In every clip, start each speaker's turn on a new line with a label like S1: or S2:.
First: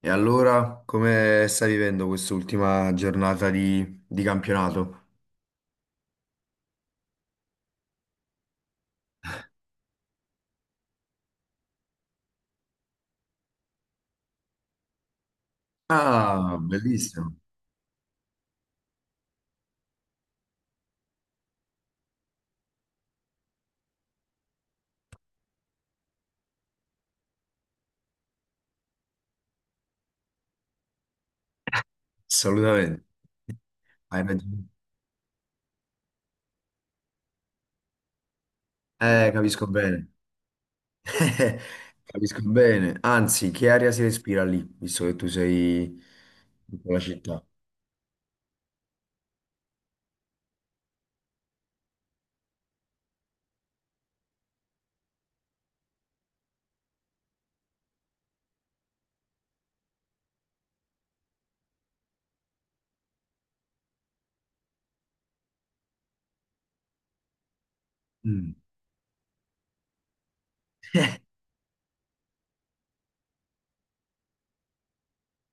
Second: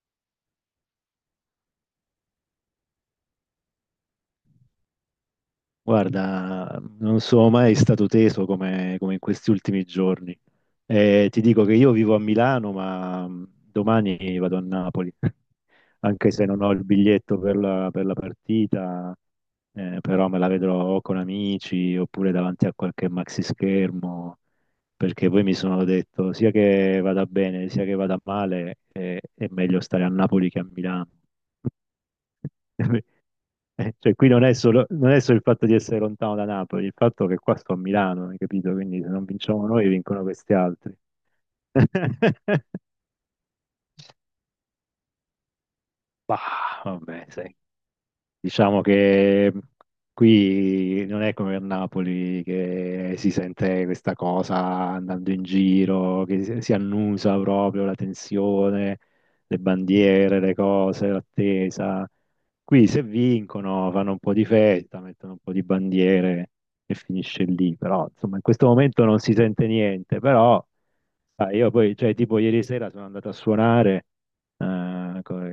S1: E allora, come stai vivendo quest'ultima giornata di campionato?
S2: Guarda, non sono mai stato teso come, come in questi ultimi giorni. Ti dico che io vivo a Milano, ma domani vado a Napoli, anche se
S1: Ah,
S2: non ho il
S1: bellissimo,
S2: biglietto per la partita, però me la vedrò con amici oppure davanti a qualche maxi schermo, perché poi mi sono detto sia che vada bene sia che vada male, è meglio stare a Napoli che a Milano.
S1: assolutamente.
S2: Cioè,
S1: Hai
S2: qui non è
S1: ragione.
S2: solo, non è solo il fatto di essere lontano da Napoli, il fatto che qua sto a Milano, hai capito? Quindi se non vinciamo
S1: Capisco
S2: noi,
S1: bene.
S2: vincono questi altri.
S1: Capisco bene. Anzi, che aria si respira lì, visto che tu sei
S2: Bah,
S1: in quella
S2: vabbè,
S1: città?
S2: sai. Diciamo che qui non è come a Napoli che si sente questa cosa andando in giro, che si annusa proprio la tensione, le bandiere, le cose, l'attesa. Qui se vincono fanno un po' di festa, mettono un po' di bandiere e finisce lì. Però insomma in
S1: Mm.
S2: questo momento non si sente niente, però sai, io poi, cioè tipo ieri sera sono andato a suonare eh, co-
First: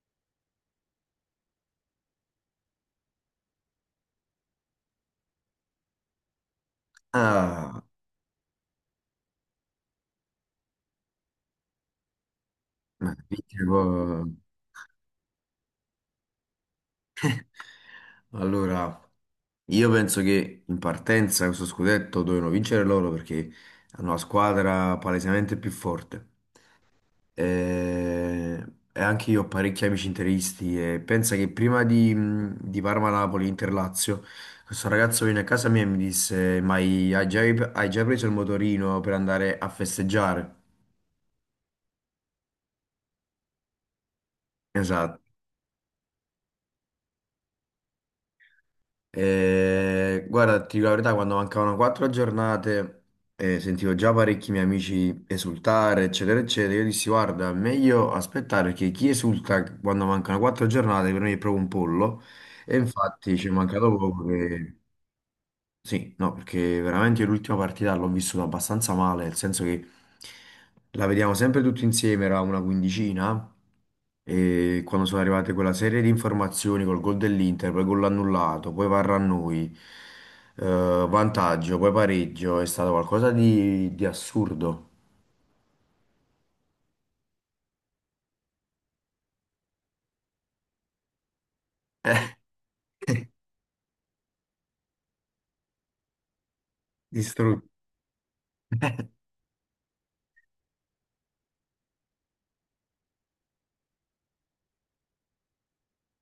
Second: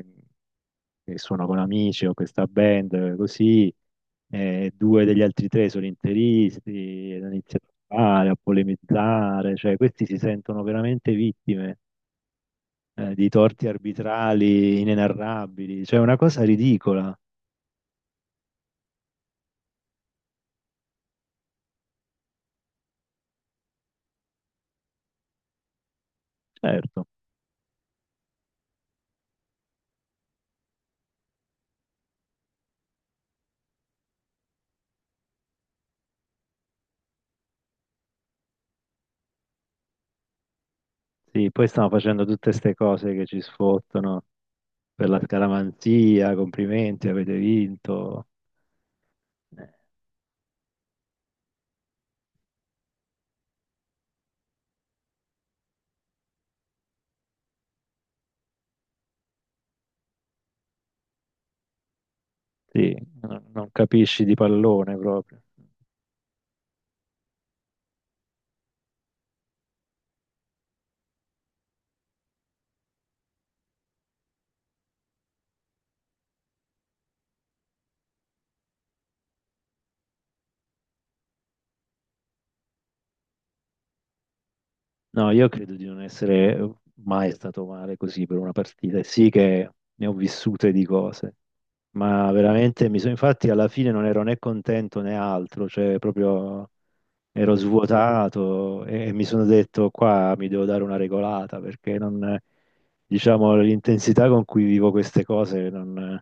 S2: che suono con amici, ho questa band, così, due degli altri tre sono interisti, ed hanno iniziato
S1: Ah,
S2: a fare, a polemizzare, cioè questi si sentono veramente vittime,
S1: ma
S2: di torti
S1: tipo...
S2: arbitrali inenarrabili, cioè una cosa ridicola,
S1: Allora, io penso che in partenza questo scudetto dovevano vincere loro perché hanno la squadra palesemente più forte.
S2: certo.
S1: E, e anche io ho parecchi amici interisti e pensa che prima di Parma-Napoli, Inter-Lazio, questo ragazzo venne a casa mia e mi disse, ma hai già, hai già preso il motorino per andare a festeggiare?
S2: Sì, poi stiamo facendo tutte queste cose che ci sfottono per
S1: Esatto.
S2: la scaramanzia, complimenti, avete vinto. Eh,
S1: Guarda, ti dico la verità, quando mancavano quattro giornate sentivo già parecchi miei amici esultare, eccetera, eccetera. Io dissi, guarda, meglio aspettare perché chi esulta quando mancano quattro giornate per me è proprio un pollo. E
S2: Sì,
S1: infatti
S2: non
S1: ci è
S2: non
S1: mancato
S2: capisci
S1: poco
S2: di
S1: che
S2: pallone proprio.
S1: sì, no, perché veramente io l'ultima partita l'ho vissuta abbastanza male, nel senso che la vediamo sempre tutti insieme, era una quindicina, e quando sono arrivate quella serie di informazioni col gol dell'Inter, poi gol annullato, poi VAR a noi, eh, vantaggio, poi pareggio, è stato qualcosa di assurdo.
S2: No, io credo di non essere mai stato male così per una partita. E sì che ne ho vissute di cose, ma veramente mi sono, infatti alla fine non ero né contento né altro, cioè proprio ero
S1: Distrutto.
S2: svuotato e mi sono detto qua mi devo dare una regolata perché non, diciamo, l'intensità con cui vivo queste cose non,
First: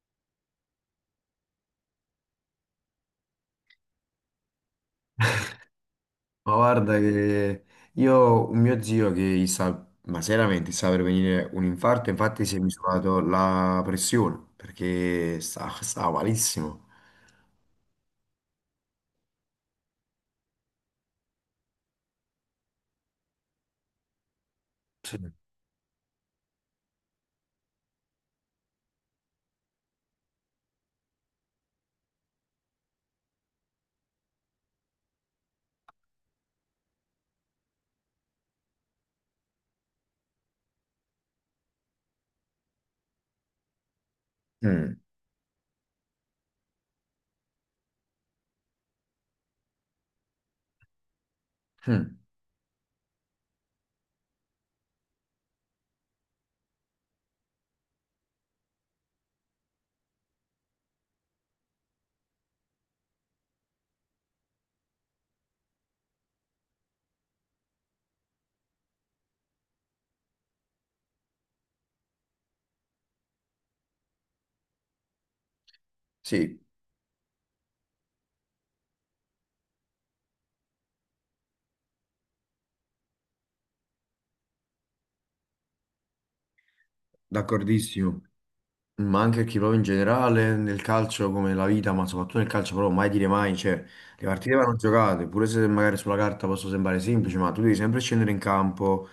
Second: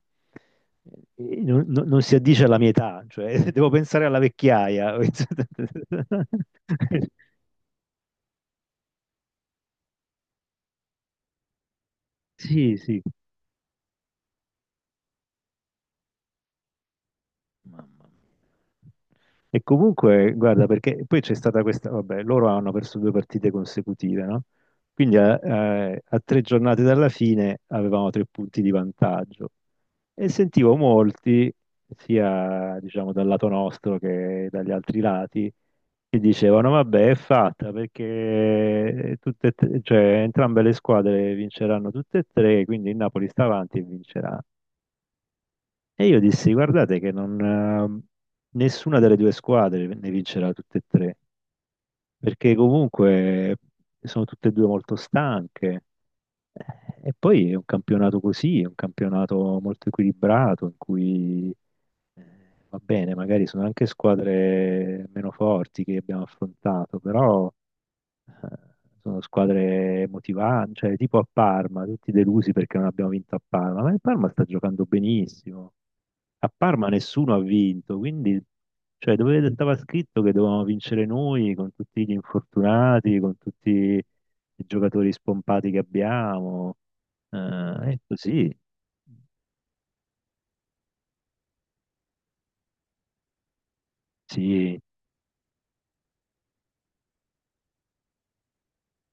S2: non si addice alla mia età, cioè devo pensare alla vecchiaia.
S1: Ma guarda che io ho un mio zio che gli sta, ma seriamente gli sta per venire un infarto, infatti si è
S2: Sì, sì.
S1: misurato la pressione perché sta, sta malissimo.
S2: Mamma mia. E comunque, guarda, perché poi c'è stata questa, vabbè, loro hanno perso due partite consecutive, no? Quindi
S1: Sì.
S2: a tre giornate dalla fine avevamo tre punti di vantaggio e sentivo molti, sia diciamo dal lato nostro che dagli altri lati, che dicevano, vabbè, è fatta perché cioè, entrambe le squadre vinceranno tutte e tre, quindi il Napoli sta avanti e vincerà.
S1: Mm.
S2: E io dissi, guardate che non, nessuna delle due squadre ne vincerà tutte e tre,
S1: Mm.
S2: perché comunque sono tutte e due molto stanche. Eh, E poi è un campionato così, è un campionato molto equilibrato, in cui va bene, magari sono anche squadre meno forti che abbiamo affrontato, però eh, sono squadre motivanti, cioè tipo a Parma, tutti delusi perché non abbiamo vinto a Parma, ma il Parma sta giocando benissimo. A
S1: Sì,
S2: Parma nessuno ha vinto, quindi cioè, dove stava scritto che dovevamo vincere noi con tutti gli infortunati, con tutti i giocatori spompati che abbiamo. Eh, è
S1: d'accordissimo.
S2: così,
S1: Ma anche perché proprio in generale nel calcio come la vita, ma soprattutto nel calcio proprio mai dire mai, cioè le partite vanno
S2: sì,
S1: giocate, pure se magari sulla carta possono sembrare semplici, ma tu devi sempre scendere in campo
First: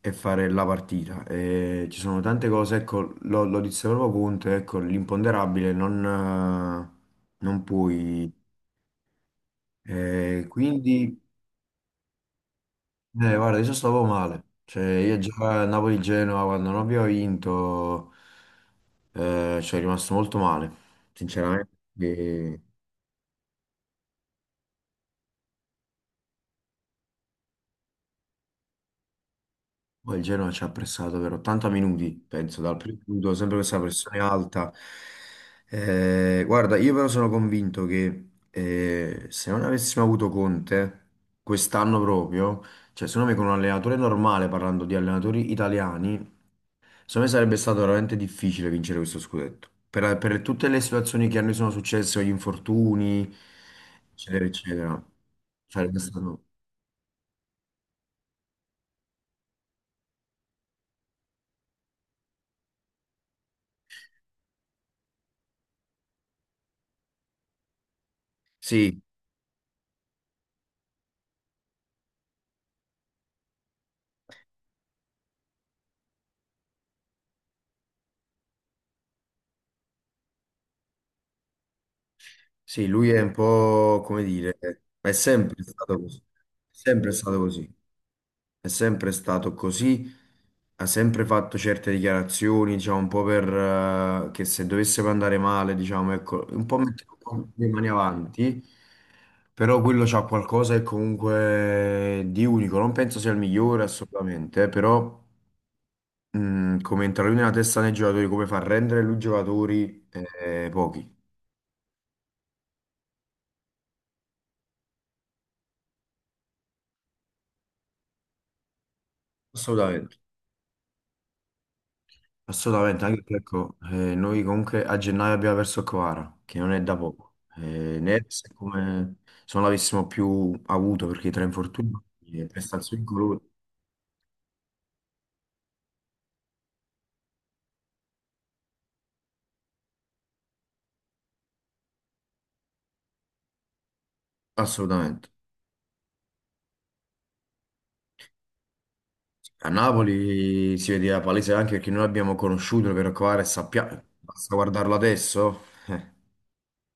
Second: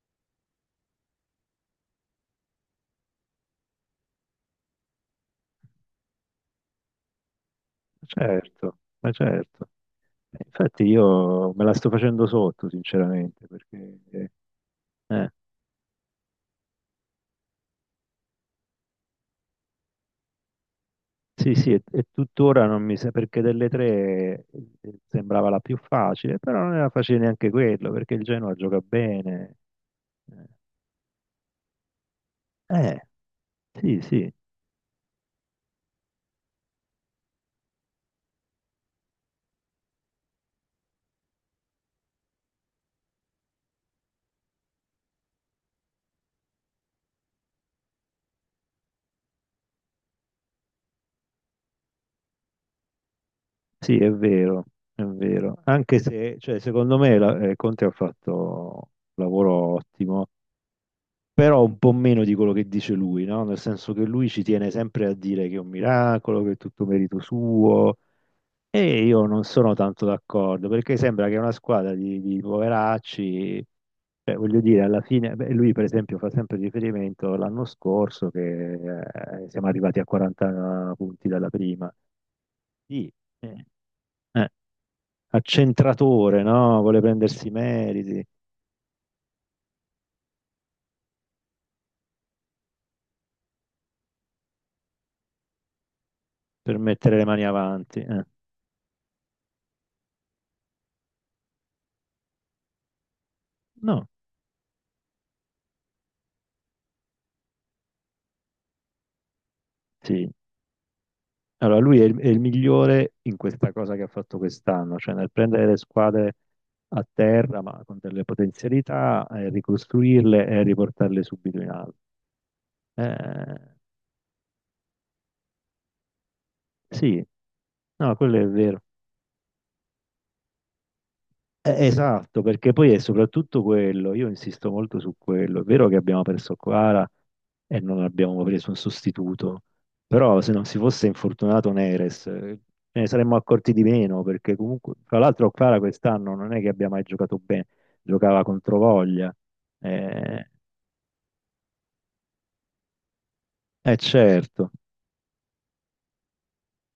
S1: e fare la partita. E ci sono tante cose, ecco, lo disse proprio Conte, ecco, l'imponderabile non, non puoi.
S2: certo, ma certo. Infatti
S1: Quindi
S2: io me la sto facendo sotto,
S1: eh,
S2: sinceramente,
S1: guarda, io
S2: perché
S1: stavo male. Cioè, io
S2: eh,
S1: già a Napoli-Genova, quando non abbiamo vinto, ci è rimasto molto male,
S2: sì, sì,
S1: sinceramente.
S2: e
S1: E
S2: tuttora non mi sa perché delle tre sembrava la più facile, però non era facile neanche quello, perché il Genoa gioca bene.
S1: poi il
S2: Eh,
S1: Genova ci ha pressato per 80 minuti, penso, dal primo
S2: eh,
S1: minuto, sempre questa
S2: sì,
S1: pressione
S2: sì,
S1: alta. Guarda, io però sono convinto che se non avessimo avuto Conte, quest'anno proprio, cioè secondo me con un allenatore normale, parlando di allenatori italiani, secondo me sarebbe stato veramente difficile vincere questo scudetto. Per tutte le situazioni che a noi sono successe, gli infortuni,
S2: sì, è
S1: eccetera,
S2: vero,
S1: eccetera.
S2: è vero.
S1: Sarebbe
S2: Anche se,
S1: stato...
S2: cioè, secondo me Conte ha fatto un lavoro ottimo, però un po' meno di quello che dice lui, no? Nel senso che lui ci tiene sempre a dire che è un miracolo, che è tutto merito suo.
S1: Sì,
S2: E io non sono tanto d'accordo perché sembra che una squadra di poveracci, cioè, voglio dire, alla fine, beh, lui per esempio fa sempre riferimento l'anno scorso che siamo arrivati a 40 punti dalla prima.
S1: sì, lui
S2: Sì,
S1: è un
S2: eh,
S1: po', come
S2: eh,
S1: dire, ma è sempre stato così.
S2: accentratore,
S1: È
S2: no? Vuole
S1: sempre stato
S2: prendersi i
S1: così.
S2: meriti
S1: È sempre stato così, ha sempre fatto certe dichiarazioni, diciamo, un po' per che se dovesse andare male, diciamo, ecco, un
S2: per
S1: po' mettere
S2: mettere
S1: un
S2: le mani
S1: po' le mani
S2: avanti.
S1: avanti, però quello c'ha qualcosa che comunque di unico, non penso sia il migliore
S2: No,
S1: assolutamente, però come entra lui nella testa dei giocatori, come fa a rendere lui i giocatori,
S2: sì.
S1: pochi,
S2: Allora, lui è è il migliore in questa cosa che ha fatto quest'anno, cioè nel prendere le squadre a terra, ma con delle potenzialità, e
S1: assolutamente.
S2: ricostruirle e riportarle subito in alto.
S1: Assolutamente, anche perché ecco,
S2: Eh,
S1: noi comunque a gennaio abbiamo perso Kvara, che non è da
S2: sì,
S1: poco.
S2: no, quello
S1: Neres
S2: è
S1: è
S2: vero.
S1: come se non l'avessimo più avuto, perché tra infortuni
S2: Esatto,
S1: e
S2: perché poi è
S1: prestazioni colori,
S2: soprattutto quello, io insisto molto su quello, è vero che abbiamo perso Quara e non abbiamo preso un sostituto, però se non si fosse infortunato Neres ce ne saremmo accorti di meno, perché comunque, tra
S1: assolutamente.
S2: l'altro Quara quest'anno non è che abbia mai giocato bene, giocava contro voglia,
S1: A
S2: eh,
S1: Napoli si vedeva palese anche perché noi l'abbiamo conosciuto per Kvara e sappiamo, basta
S2: certo.
S1: guardarlo adesso. Eh,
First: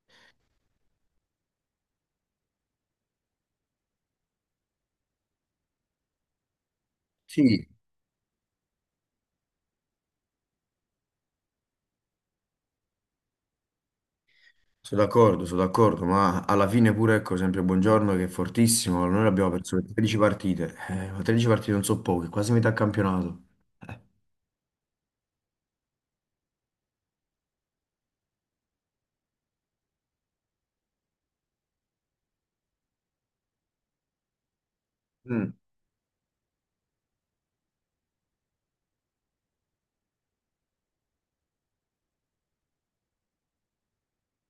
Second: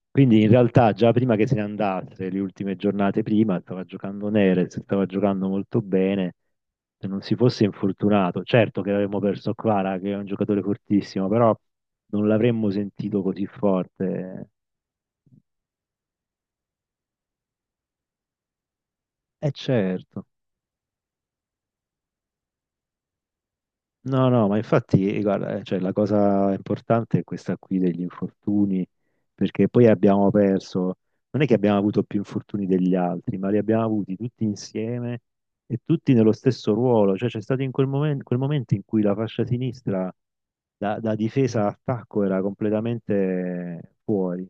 S2: Quindi in realtà già prima che se ne andasse, le ultime giornate prima, stava giocando Neres, stava giocando molto bene, se non si fosse
S1: Sì,
S2: infortunato. Certo che avremmo perso Kvara, che è un giocatore fortissimo, però non l'avremmo sentito così forte.
S1: sono d'accordo, ma alla fine pure, ecco, sempre Buongiorno che è fortissimo, noi l'abbiamo
S2: E
S1: perso per 13
S2: certo.
S1: partite, ma 13 partite non so poche, quasi metà campionato. Eh.
S2: No, no, ma infatti, guarda, cioè, la cosa importante è questa qui degli infortuni, perché poi abbiamo perso, non è che abbiamo avuto più infortuni degli altri, ma li abbiamo avuti tutti insieme
S1: Mm.
S2: e tutti nello stesso ruolo, cioè c'è stato in quel momento in cui la fascia sinistra da difesa a attacco era completamente fuori,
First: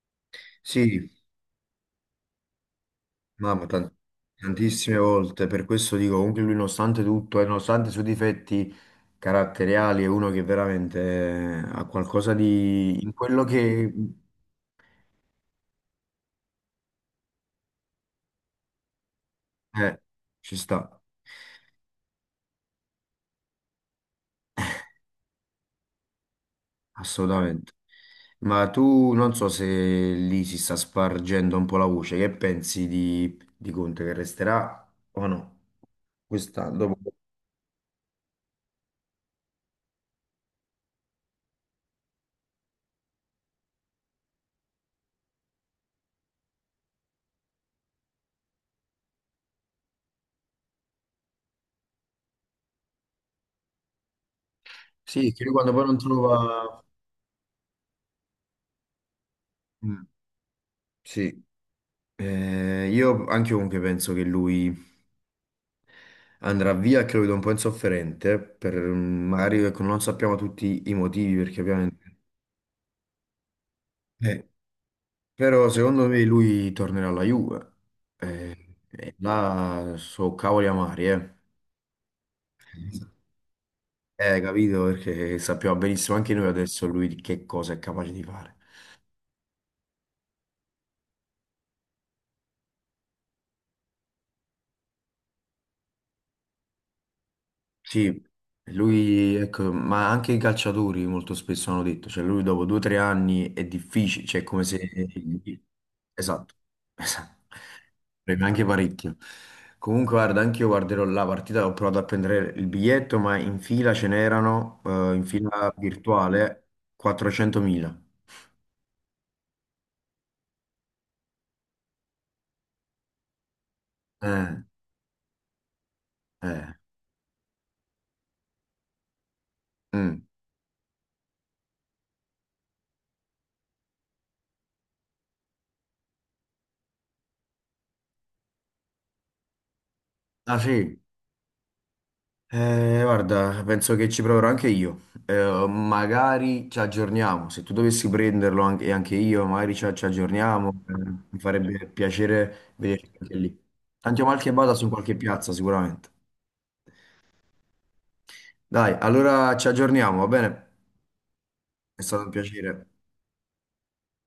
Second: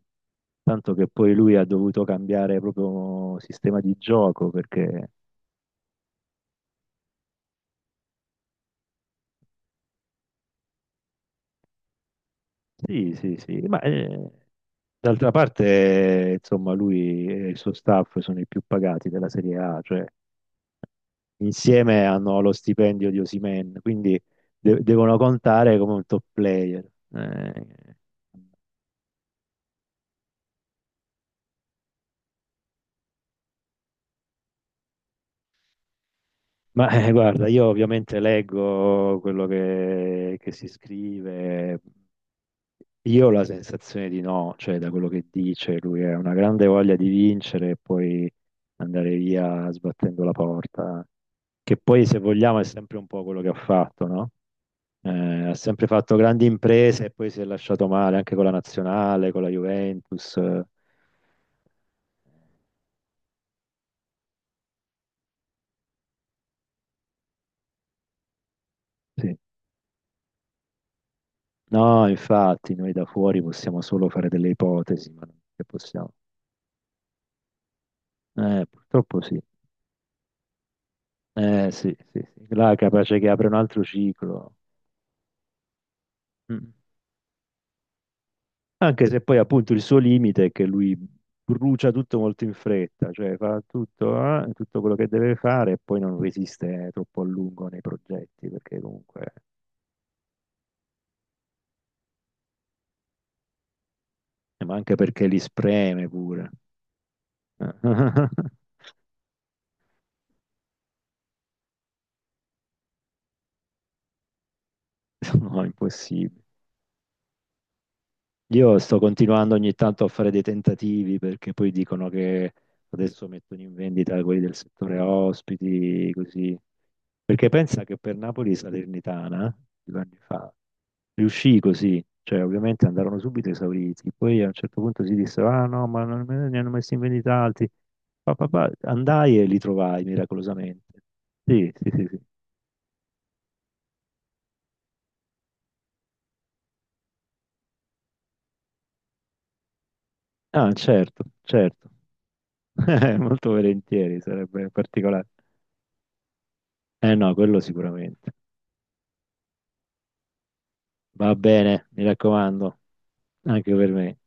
S2: tanto che
S1: Sì,
S2: poi lui ha dovuto cambiare proprio
S1: mamma,
S2: sistema di gioco,
S1: tantissime
S2: perché
S1: volte, per questo dico, comunque lui nonostante tutto e nonostante i suoi difetti caratteriali è uno che veramente ha qualcosa di... in
S2: sì, sì,
S1: quello
S2: sì, ma...
S1: che...
S2: eh, D'altra parte, insomma, lui e il suo staff sono i più pagati della Serie A,
S1: eh,
S2: cioè
S1: ci sta,
S2: insieme hanno lo stipendio di Osimhen, quindi devono contare come un top player. Eh,
S1: assolutamente. Ma tu non so se lì si sta spargendo un po' la voce, che pensi di Conte che resterà o no? Quest'anno, dopo...
S2: Guarda, io ovviamente leggo quello che si scrive, io ho la sensazione di no, cioè da quello che dice, lui ha una grande voglia di vincere e poi andare via sbattendo la porta, che poi se vogliamo è sempre un po' quello che ha fatto, no?
S1: Sì, che
S2: Eh,
S1: lui
S2: ha
S1: quando poi
S2: sempre
S1: non
S2: fatto grandi
S1: trova...
S2: imprese e poi si è lasciato male anche con la nazionale, con la
S1: Mm,
S2: Juventus.
S1: sì, eh, io anche comunque penso che lui... andrà via, credo, un po' insofferente, per mm,
S2: Sì.
S1: magari ecco, non sappiamo tutti i motivi, perché ovviamente...
S2: No, infatti, noi da fuori possiamo solo fare
S1: eh,
S2: delle ipotesi, ma non che
S1: però secondo
S2: possiamo.
S1: me lui tornerà alla Juve. Eh, e
S2: Purtroppo sì.
S1: là so cavoli amari, eh.
S2: Sì, sì, sì. Là è capace che apre un altro ciclo.
S1: Capito? Perché sappiamo benissimo anche noi
S2: Mm.
S1: adesso lui di che cosa è capace di fare.
S2: Anche se poi appunto il suo limite è che lui brucia tutto molto in fretta, cioè fa tutto, tutto quello che deve fare e poi non resiste troppo a lungo nei
S1: Sì,
S2: progetti, perché comunque
S1: lui, ecco, ma anche i calciatori molto spesso hanno detto, cioè lui dopo due o tre anni è difficile, cioè è come
S2: Ma
S1: se...
S2: anche perché li spreme pure.
S1: Esatto, esatto, preme anche parecchio. Comunque guarda, anche io guarderò la partita, ho provato a prendere il biglietto, ma in fila ce n'erano, in
S2: No,
S1: fila
S2: impossibile.
S1: virtuale, 400.000.
S2: Io sto continuando ogni tanto a fare dei tentativi perché poi dicono che adesso mettono in vendita quelli del
S1: Eh,
S2: settore ospiti, così.
S1: eh,
S2: Perché pensa che per Napoli Salernitana, due anni
S1: mm.
S2: fa, riuscì così. Cioè, ovviamente andarono subito esauriti. Poi a un certo punto si dissero, ah no, ma ne hanno messi in vendita altri. Pa, pa, pa. Andai e li trovai
S1: Ah sì?
S2: miracolosamente. Sì, sì, sì, sì.
S1: Guarda, penso che ci proverò anche io. Magari ci aggiorniamo. Se tu dovessi prenderlo anche, e anche io, magari ci
S2: Ah,
S1: aggiorniamo.
S2: certo,
S1: Mi farebbe
S2: certo.
S1: piacere vederci anche
S2: Molto
S1: lì.
S2: volentieri,
S1: Tanto male che
S2: sarebbe
S1: vada su qualche
S2: particolare.
S1: piazza, sicuramente.
S2: Eh no, quello sicuramente.
S1: Dai, allora ci aggiorniamo, va bene?
S2: Va bene,
S1: È
S2: mi
S1: stato un
S2: raccomando,
S1: piacere.
S2: anche per me.